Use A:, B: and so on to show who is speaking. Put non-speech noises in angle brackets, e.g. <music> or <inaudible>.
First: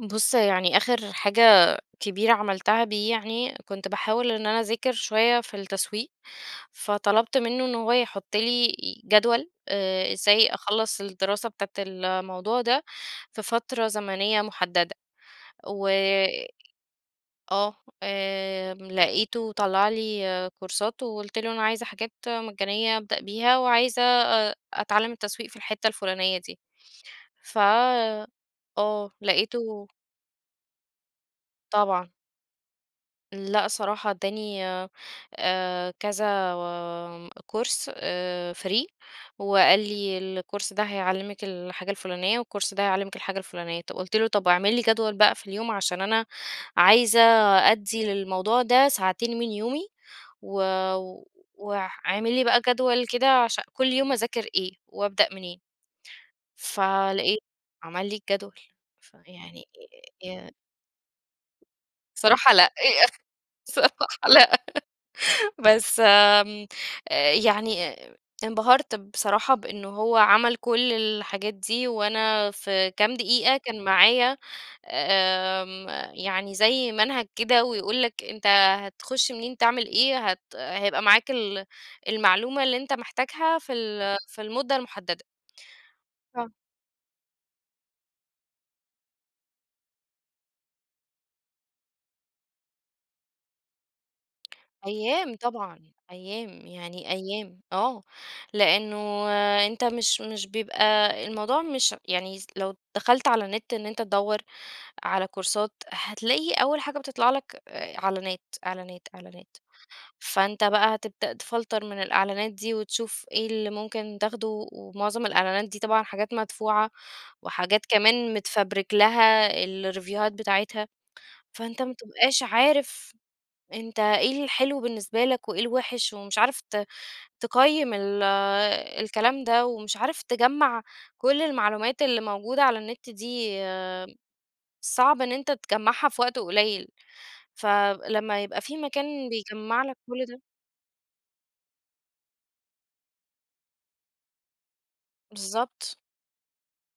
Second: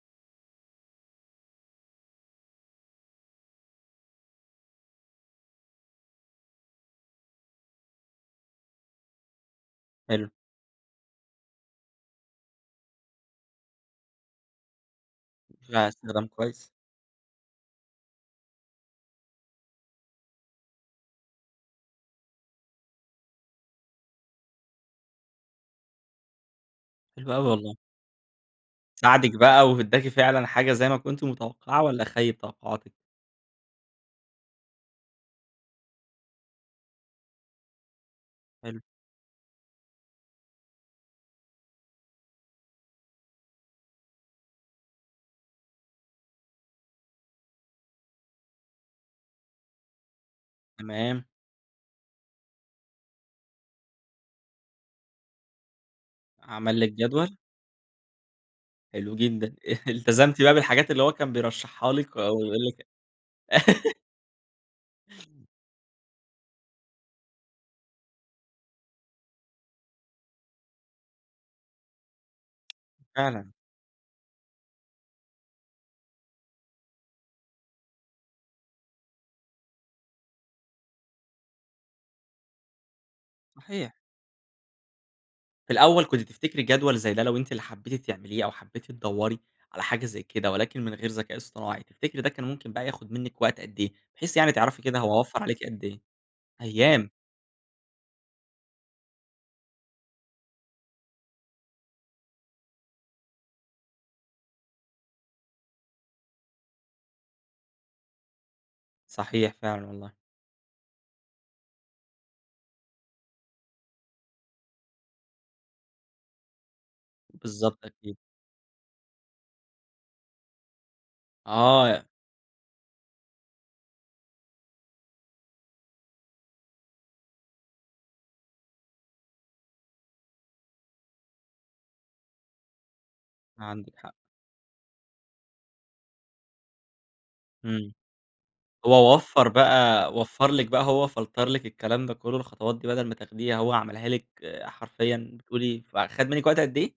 A: بُص يعني آخر حاجة كبيرة عملتها دي يعني، كنت باحاول إن أنا أذاكر شوية في التسويق، فطلبت منه إن هو يحط لي جدول آآ
B: حلو.
A: إزاي أخلّص الدراسة بتاعة الموضوع ده في فترة زمنية محددة، و
B: فعلًا استخدام كويس.
A: آه آمم لقيته طلّع لي كورسات، وقلت له: "أنا عايزة حاجات مجانيّة أبدأ بيها، وعايزة أ أتعلّم التسويق في الحِتة الفُلانيّة دي."
B: حلو أوى
A: ف
B: والله.
A: آه
B: ساعدِك بقى
A: لقيته
B: وادّاكِ فعلًا حاجة زي ما كنتِ متوقعة، والّا
A: طبعًا.
B: خيّب توقعاتِك؟
A: لأ صراحة، ادّاني آآ كذا كورس آآ
B: حلو.
A: free، وقال لي: "الكورس ده هيعلّمِك الحاجة الفُلانيّة، والكورس ده هيعلّمِك الحاجة الفُلانيّة." طب قلت له: "طب واعمل لي جدول بقى في اليوم، عشان أنا عايزة أدّي للموضوع ده ساعتين من يومي و
B: تمام.
A: واع واعمل لي بقى جدول كده عشان كل يوم أذاكر إيه؟ وابدأ منين؟"
B: عمل لِك جدول؟
A: فلقيت عمل لي الجدول،
B: حلو جدًا.
A: فيعني أ
B: <chuckles>
A: أ
B: التزمتِ
A: يا
B: بقى بالحاجات اللي هو كان بيرشحها لِك؟ أ
A: صراحة
B: ويقول
A: لأ،
B: لِك
A: يا أخ
B: <giggles>
A: صراحة لأ، <laughs> بس آمم آآ يعني ا انبهَرت بصراحة بإن هو عَمل كل الحاجات دي، وأنا في كام
B: فعلًا.
A: دقيقة كان معايا، آمم، يعني زي منهج كده ويقول لك، أنت هتخش منين تعمل إيه هت هيبقى معاك ال المعلومة اللي أنت محتاجها في
B: صحيح.
A: ال في المدة المُحددة.
B: في الأول كنتِ
A: آه.
B: تفتكري جدول زي ده لو أنتِ اللي حبيتِ تعمليه، أو حبيتِ تدوّري على حاجة زي كده ولكن من غير ذكاء اصطناعي، تفتكري ده كان ممكن بقى ياخُد منِّك وقت قد إيه؟ بحيث يعني تعرفي كده هو
A: أيام
B: وفّر عليكِ
A: طبعًا،
B: قد إيه؟
A: أيام
B: أيام!
A: يعني أيام آه، لإنه أنت مش مش بيبقى الموضوع مش يعني يس لو دخلت على النت إن أنت تدوّر على كورسات هتلاقي أول حاجة بتطلع لك، إ إعلانات، إعلانات،
B: صحيح
A: إعلانات،
B: فعلًا والله.
A: فأنت بقى هتبدأ تفلتَر من الإعلانات دي وتشوف إيه اللي ممكن تاخده، ومعظم الإعلانات دي طبعًا حاجات مدفوعة،
B: بالضبط
A: وحاجات
B: أكيد.
A: كمان متفَبرِك لها الريفيوهات بتاعتها، فأنت
B: آه
A: ما
B: يا
A: بتبقاش عارف أنت إيه الحلو بالنسبة لك وإيه الوحش. ومش عارف ت تقيّم ال الكلام ده ومش عارف تجمّع كل المعلومات اللي موجودة على النت دي،
B: عندِك حق.
A: صعب إن أنت تجمّعها في وقت قليل،
B: إمم.
A: فلما يبقى في
B: هو
A: مكان
B: وفّر
A: بيجَمع لك
B: بقى
A: كل ده
B: وفّر لِك بقى هو فلتَر لِك الكلام ده كله الخطوات دي بدل ما تاخديها، هو عملها لِك حرفيًا بتقولي
A: بالضبط.
B: فخَد منِّك وقت قد إيه؟